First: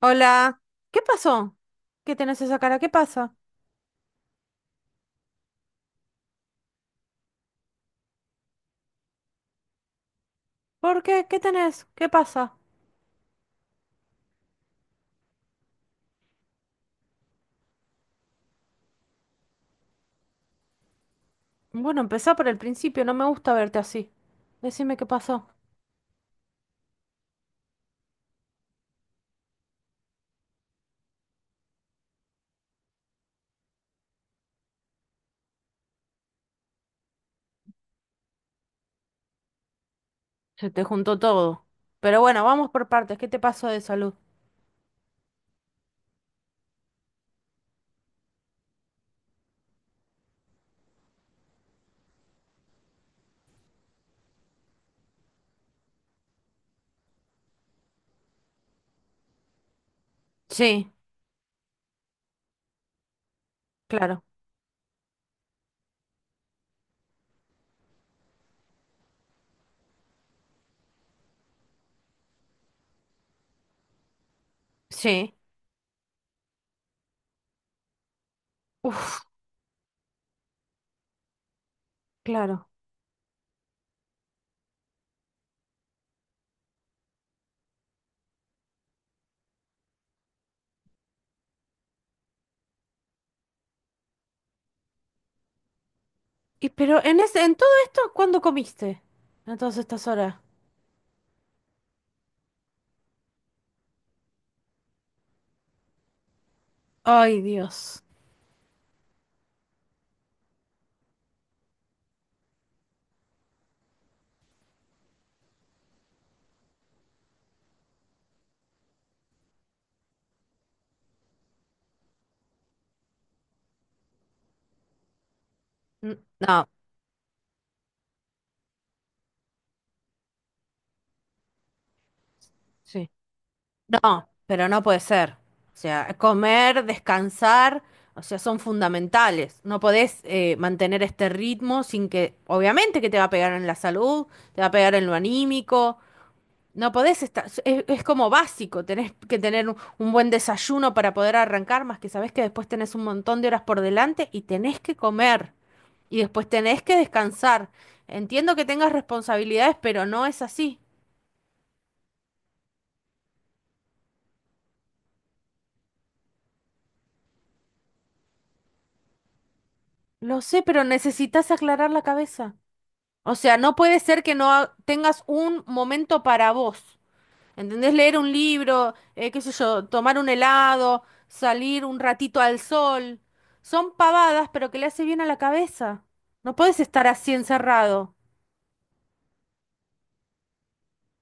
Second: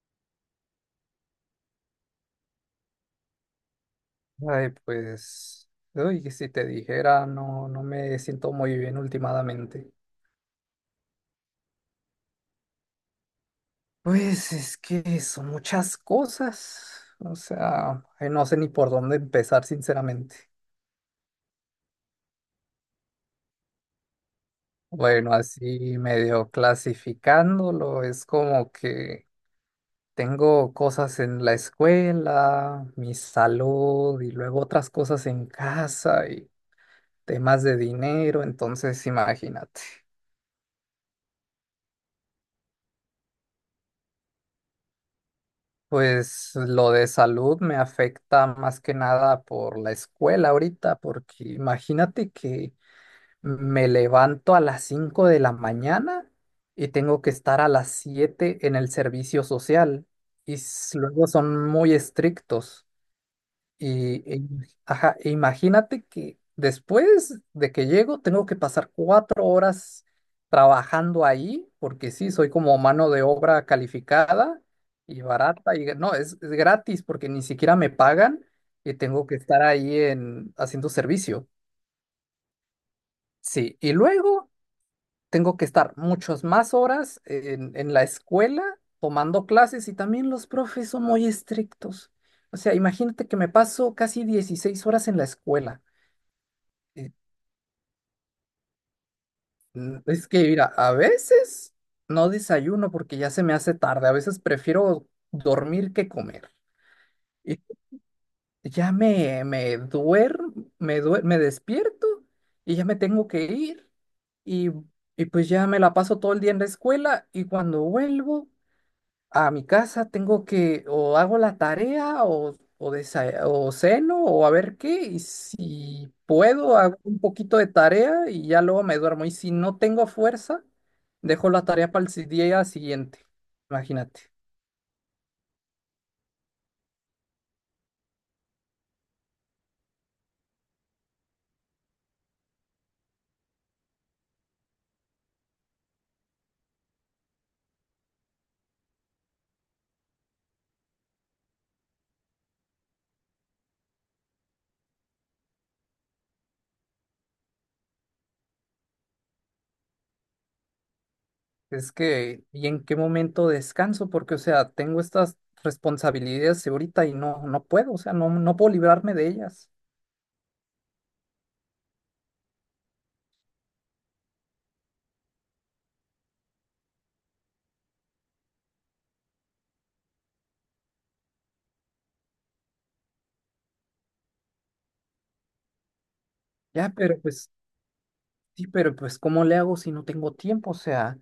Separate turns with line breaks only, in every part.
Hola, ¿qué pasó? ¿Qué tenés esa cara? ¿Qué pasa?
Ay, pues, uy, que si te dijera, no, no me siento muy bien últimamente.
¿Por qué? ¿Qué tenés? ¿Qué pasa?
Pues es que son muchas cosas, o sea, ay, no sé ni por dónde empezar, sinceramente.
Bueno, empezá por el principio, no me gusta verte así. Decime qué
Bueno,
pasó.
así medio clasificándolo, es como que tengo cosas en la escuela, mi salud y luego otras cosas en casa y temas de dinero, entonces imagínate.
Se te juntó todo. Pero bueno, vamos por partes. ¿Qué te pasó de salud?
Pues lo de salud me afecta más que nada por la escuela ahorita, porque imagínate que me levanto a las 5 de la mañana y tengo que estar a las 7 en el servicio social y
Sí,
luego son muy estrictos. Y,
claro.
e- ajá, e imagínate que después de que llego tengo que pasar 4 horas trabajando ahí, porque sí, soy como mano de obra calificada y
Sí.
barata, y no, es gratis porque ni siquiera me pagan y
Uf,
tengo que estar ahí haciendo servicio.
claro.
Sí, y luego tengo que estar muchas más horas en la escuela tomando clases y también los profes son muy estrictos. O sea, imagínate que me paso casi 16 horas en la escuela.
Y pero
Eh,
en ese, en todo esto, ¿cuándo comiste? En todas estas
Es
horas.
que, mira, a veces no desayuno porque ya se me hace tarde. A veces prefiero dormir que comer.
Ay,
Y
Dios.
ya me duermo, me despierto y ya me tengo que ir. Y, y pues ya me la paso todo el día en la escuela y cuando vuelvo, a mi casa, tengo que o hago la tarea o ceno o a ver qué, y si
N- No,
puedo, hago un poquito de tarea y ya luego me duermo. Y si no tengo fuerza, dejo la tarea para el día
sí.
siguiente. Imagínate.
No, pero no puede ser. O sea, comer, descansar, o sea, son fundamentales. No podés mantener este ritmo sin que, obviamente que te va a pegar en la salud, te va a pegar en lo anímico. No podés estar, es como básico, tenés que tener un buen desayuno para poder arrancar, más que sabés que después tenés un montón de horas por delante y tenés que comer y después tenés que descansar. Entiendo que tengas responsabilidades, pero no es así.
Es que, ¿y en qué momento descanso? Porque, o sea, tengo estas responsabilidades ahorita y no, no puedo, o sea, no, no puedo librarme de ellas.
Lo sé, pero necesitas aclarar la cabeza. O sea, no puede ser que no ha- tengas un momento para vos. ¿Entendés? Leer un libro, qué sé yo, tomar un helado, salir un ratito al sol. Son pavadas, pero que le hace bien a la cabeza. No puedes
Ya,
estar
pero
así
pues
encerrado.
Sí, pero pues ¿cómo le hago si no tengo tiempo? O sea,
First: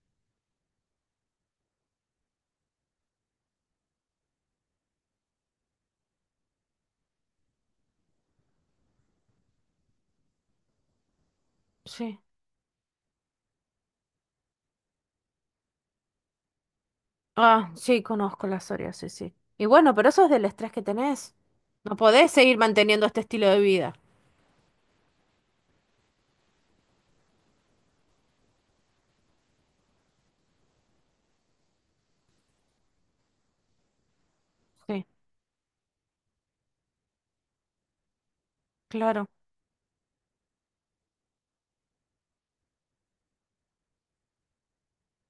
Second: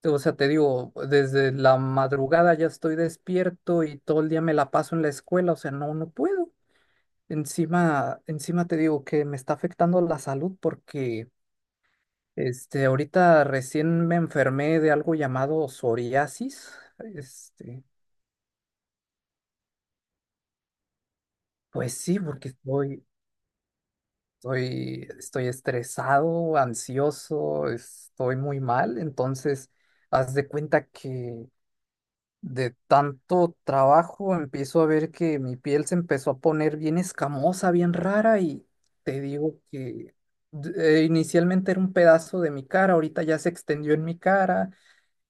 o sea, te digo, desde la madrugada ya estoy despierto y todo el día me la paso en la escuela, o sea, no, no puedo. Encima, encima te digo que me está afectando la salud porque
Sí.
este, ahorita recién me enfermé de algo llamado psoriasis.
Ah,
Este,
sí, conozco la psoriasis, sí. Sí. Y bueno, pero eso es del estrés que tenés.
pues
No
sí,
podés
porque
seguir
estoy,
manteniendo este estilo de vida.
estoy, estoy estresado, ansioso, estoy muy mal, entonces haz de cuenta que de tanto trabajo empiezo a
Sí,
ver que mi piel se empezó a poner bien escamosa, bien rara y te
claro.
digo que inicialmente era un pedazo de mi cara, ahorita ya se extendió en mi cara,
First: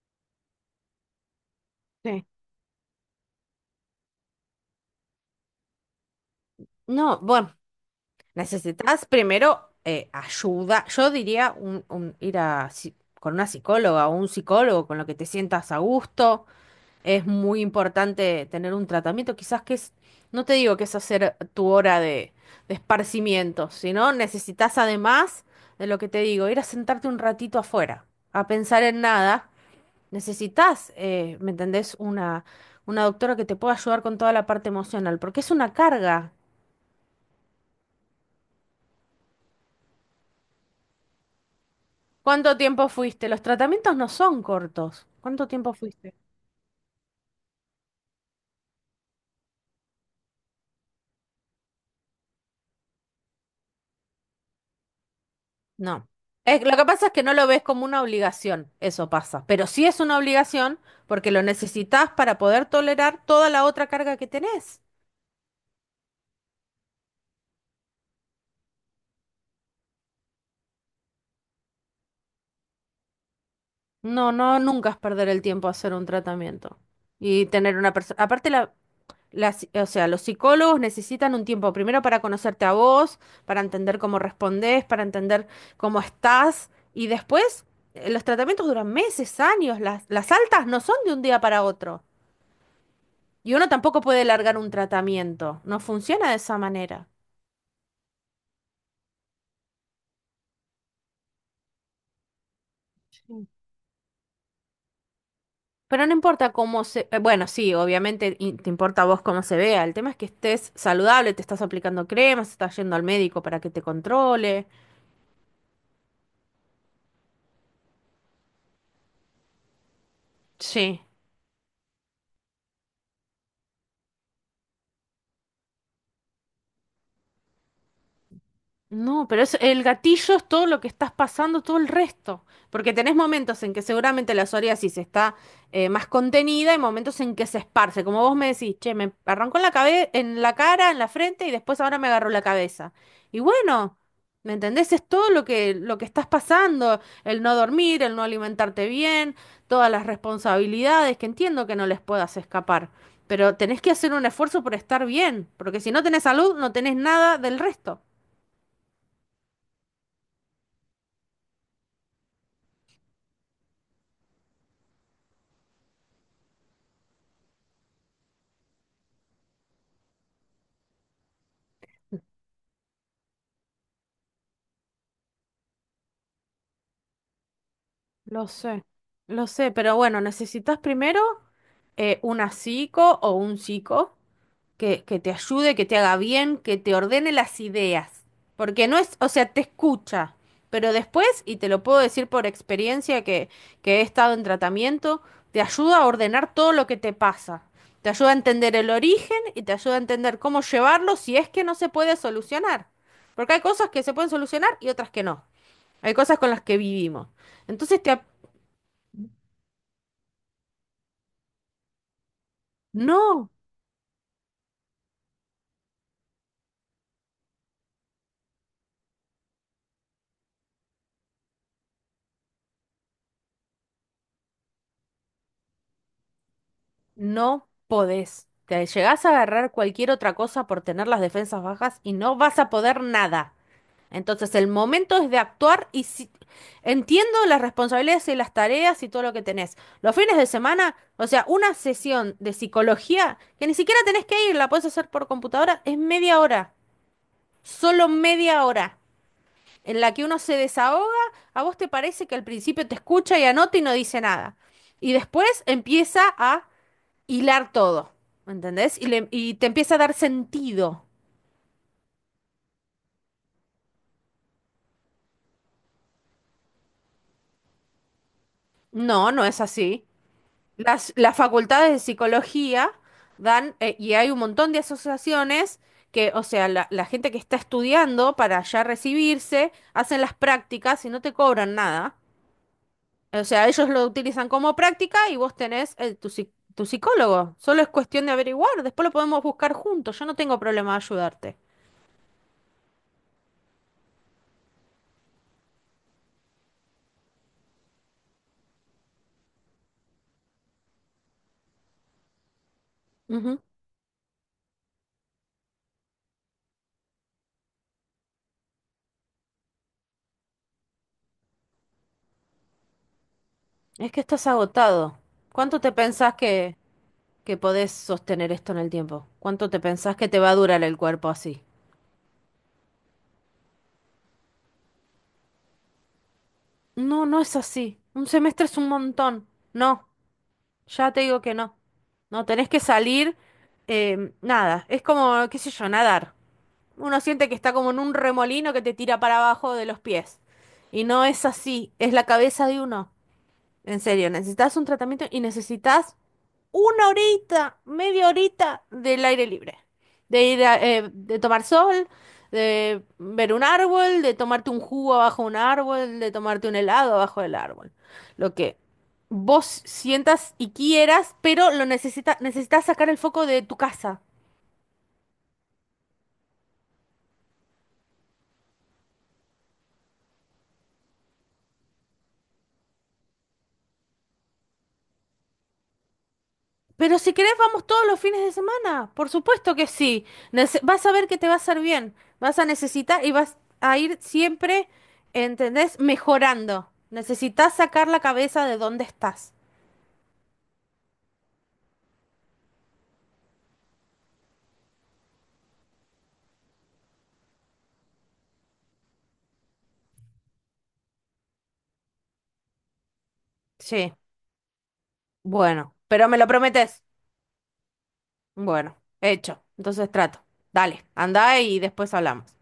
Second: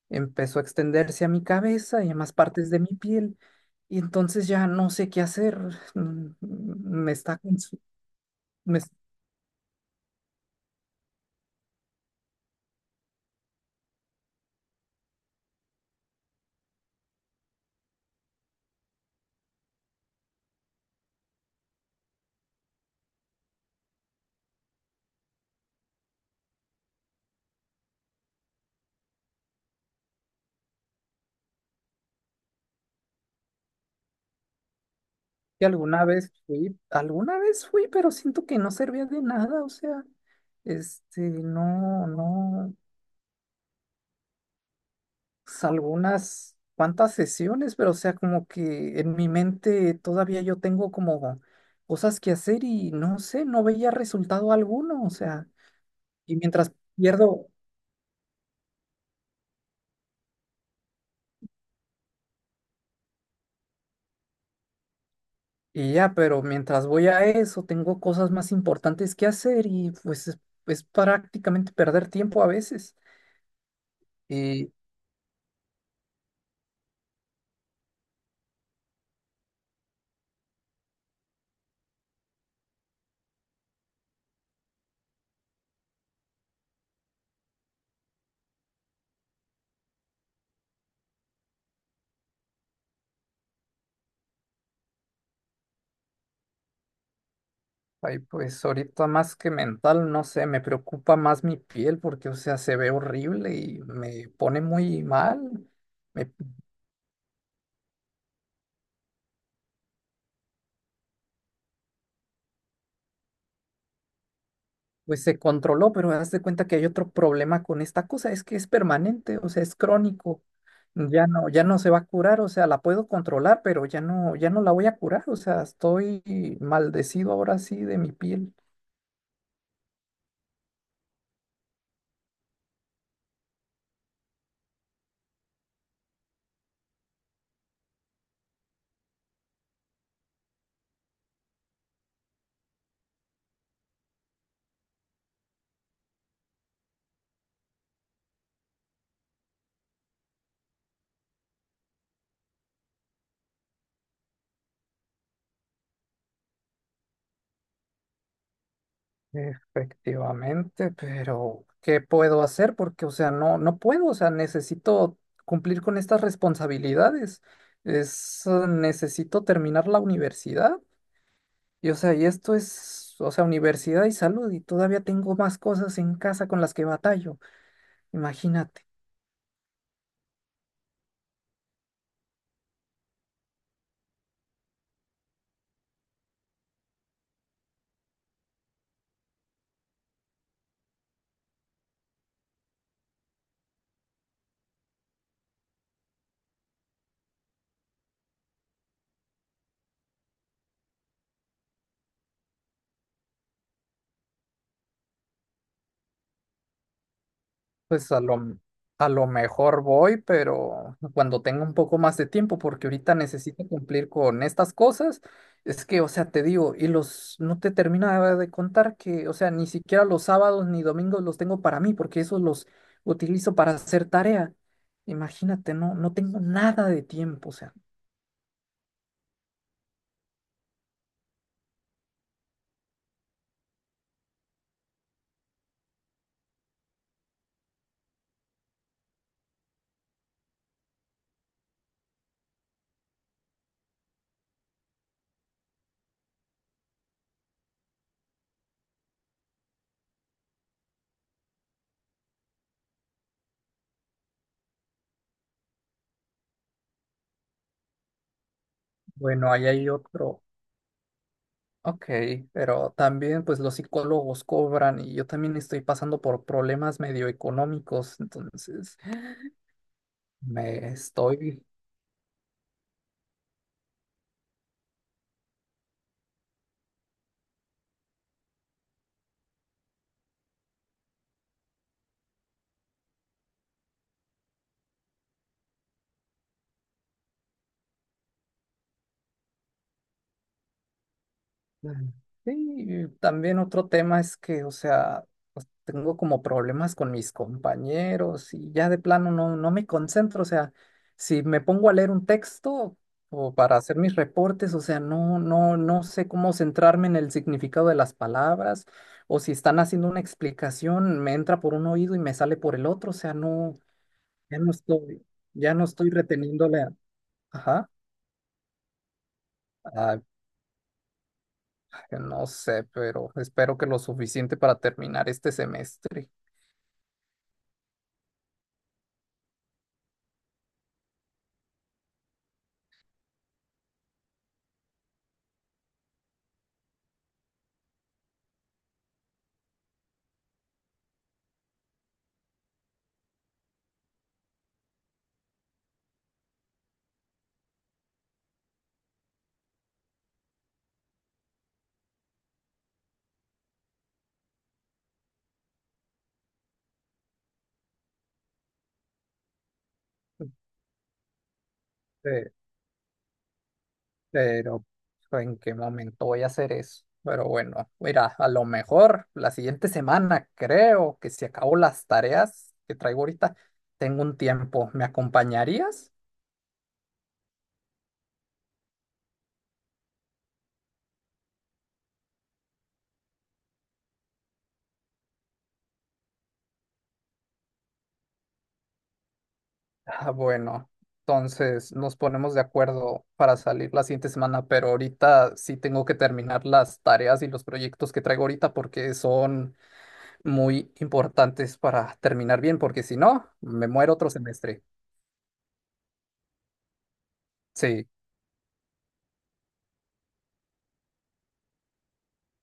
empezó a extenderse a mi cabeza y a
Sí.
más partes de mi piel y entonces ya no sé qué hacer. Mm, mm, Me
No,
está
bueno.
consu- me es-
Necesitas primero ayuda. Yo diría ir a, con una psicóloga o un psicólogo con lo que te sientas a gusto. Es muy importante tener un tratamiento. Quizás que es, no te digo que es hacer tu hora de esparcimiento, sino necesitas además de lo que te digo, ir a sentarte un ratito afuera, a pensar en nada. Necesitas, ¿me entendés? Una doctora que te pueda ayudar con toda la parte emocional, porque es
Que
una
alguna vez
carga.
fui, pero siento que no servía de nada, o sea, este, no,
¿Cuánto
no.
tiempo fuiste? Los tratamientos no son cortos. ¿Cuánto
Pues,
tiempo fuiste?
algunas cuantas sesiones, pero o sea, como que en mi mente todavía yo tengo como cosas que hacer y no sé, no veía resultado alguno, o sea,
No.
y
Es,
mientras
lo que pasa es que no
pierdo,
lo ves como una obligación, eso pasa. Pero sí es una obligación porque lo necesitas para poder tolerar toda la otra carga que tenés.
y ya, pero mientras voy a eso, tengo cosas más importantes que hacer y pues es prácticamente perder tiempo a veces.
No, no,
Y
nunca es perder el tiempo hacer un tratamiento. Y tener una persona. Aparte, la, las, o sea, los psicólogos necesitan un tiempo primero para conocerte a vos, para entender cómo respondés, para entender cómo estás y después los tratamientos duran meses, años, las altas no son de un día para otro y uno tampoco puede largar un tratamiento, no funciona de esa manera.
ay, pues ahorita más que mental, no sé, me preocupa más mi piel porque, o sea, se ve
Sí.
horrible y me pone muy mal.
Pero no
Me
importa cómo se... bueno, sí, obviamente te importa a vos cómo se vea. El tema es que estés saludable, te estás aplicando cremas, estás yendo al médico para que te controle.
Pues se controló, pero haz de cuenta que hay otro problema con esta cosa, es que es permanente, o sea, es crónico.
Sí.
Ya no, ya no se va a curar, o sea, la puedo controlar, pero ya no, ya no la voy a curar, o sea, estoy maldecido ahora sí de mi piel.
No, pero es, el gatillo es todo lo que estás pasando, todo el resto. Porque tenés momentos en que seguramente la psoriasis está más contenida y momentos en que se esparce. Como vos me decís, che, me arrancó en la en la cara, en la frente y después ahora me agarró la cabeza. Y bueno, ¿me entendés? Es todo lo que estás pasando, el no dormir, el no alimentarte bien, todas las responsabilidades, que entiendo que no les puedas escapar. Pero tenés que hacer un esfuerzo por estar bien, porque si no tenés salud, no tenés nada del resto.
Efectivamente, pero ¿qué puedo hacer? Porque, o sea, no, no puedo, o sea, necesito cumplir con estas responsabilidades. Necesito terminar la universidad. O sea, y esto es, o sea, universidad y salud, y todavía tengo más cosas en casa con las que batallo.
Lo sé,
Imagínate.
lo sé, pero bueno, necesitas primero una psico o un psico que te ayude, que te haga bien, que te ordene las ideas. Porque no es, o sea, te escucha, pero después, y te lo puedo decir por experiencia que he estado en tratamiento, te ayuda a ordenar todo lo que te pasa. Te ayuda a entender el origen y te ayuda a entender cómo llevarlo si es que no se puede solucionar. Porque hay cosas que se pueden solucionar y otras que no. Hay cosas con las que vivimos. Entonces
Pues
te,
a lo mejor voy, pero cuando tenga un poco más de tiempo, porque ahorita
no,
necesito cumplir con estas cosas. Es que, o sea, te digo, y los, no te terminaba de contar que, o sea, ni siquiera los sábados ni domingos los tengo para mí, porque esos los utilizo para hacer tarea. Imagínate, no, no tengo nada de tiempo, o
no
sea.
podés. Te llegás a agarrar cualquier otra cosa por tener las defensas bajas y no vas a poder nada. Entonces el momento es de actuar y si... entiendo las responsabilidades y las tareas y todo lo que tenés. Los fines de semana, o sea, una sesión de psicología que ni siquiera tenés que ir, la podés hacer por computadora, es media hora, solo media hora, en la que uno se desahoga, a vos te parece que al principio te escucha y anota y no dice nada. Y después empieza a hilar todo, ¿entendés? Y,
Bueno,
y te
ahí hay
empieza a dar
otro.
sentido.
Ok, pero también pues los psicólogos cobran y yo también estoy pasando por problemas medio económicos, entonces
No, no es así.
me
Las
estoy
facultades de psicología dan, y hay un montón de asociaciones que, o sea, la gente que está estudiando para ya recibirse, hacen las prácticas y no te cobran nada. O sea, ellos lo utilizan como práctica y vos tenés tu, tu psicólogo. Solo es cuestión de averiguar, después lo podemos buscar juntos. Yo no tengo problema de ayudarte.
sí, también otro tema es que, o sea, pues, tengo como problemas con mis compañeros y ya de plano no, no me concentro, o sea, si me pongo a leer un texto o
Ujú.
para hacer mis reportes, o sea, no, no, no sé cómo centrarme en el significado de las palabras o si están haciendo una explicación, me entra por un oído y me sale por el otro, o sea, no,
Es que estás
ya no
agotado.
estoy, ya
¿Cuánto
no
te
estoy
pensás
reteniéndole,
que
ajá,
podés sostener esto en el tiempo. ¿Cuánto te pensás
ah,
que te va a durar el cuerpo así?
que no sé, pero espero que lo suficiente para terminar este semestre.
No, no es así. Un semestre es un montón. No, ya te digo que no. No, tenés que salir, nada, es como, qué sé yo, nadar. Uno siente que está como en un remolino que te tira para abajo de los pies. Y no es así, es la cabeza de uno. En serio, necesitas un tratamiento y necesitas una horita, media horita del aire libre. De ir a, de tomar sol, de ver un árbol, de tomarte un jugo abajo de un árbol, de tomarte un helado abajo del árbol. Lo que vos sientas y quieras, pero lo necesitas
Pe-
necesitas sacar el foco de tu casa.
Pero ¿en qué momento voy a hacer eso? Pero bueno, mira, a lo mejor la siguiente semana creo que si acabo las tareas que traigo ahorita, tengo un tiempo. ¿Me acompañarías?
Pero si querés, vamos todos los fines de semana. Por supuesto que sí. Vas a ver que te va a hacer bien. Vas a necesitar y vas a ir siempre, ¿entendés? Mejorando. Necesitas sacar la cabeza de dónde estás.
Ah, bueno, entonces nos ponemos de acuerdo para salir la siguiente semana, pero ahorita sí tengo que terminar las tareas y los proyectos que traigo ahorita porque son muy importantes para terminar bien, porque si no, me muero
Sí,
otro semestre.
bueno, pero me lo prometes.
Sí.
Bueno, hecho. Entonces trato. Dale, anda y después hablamos.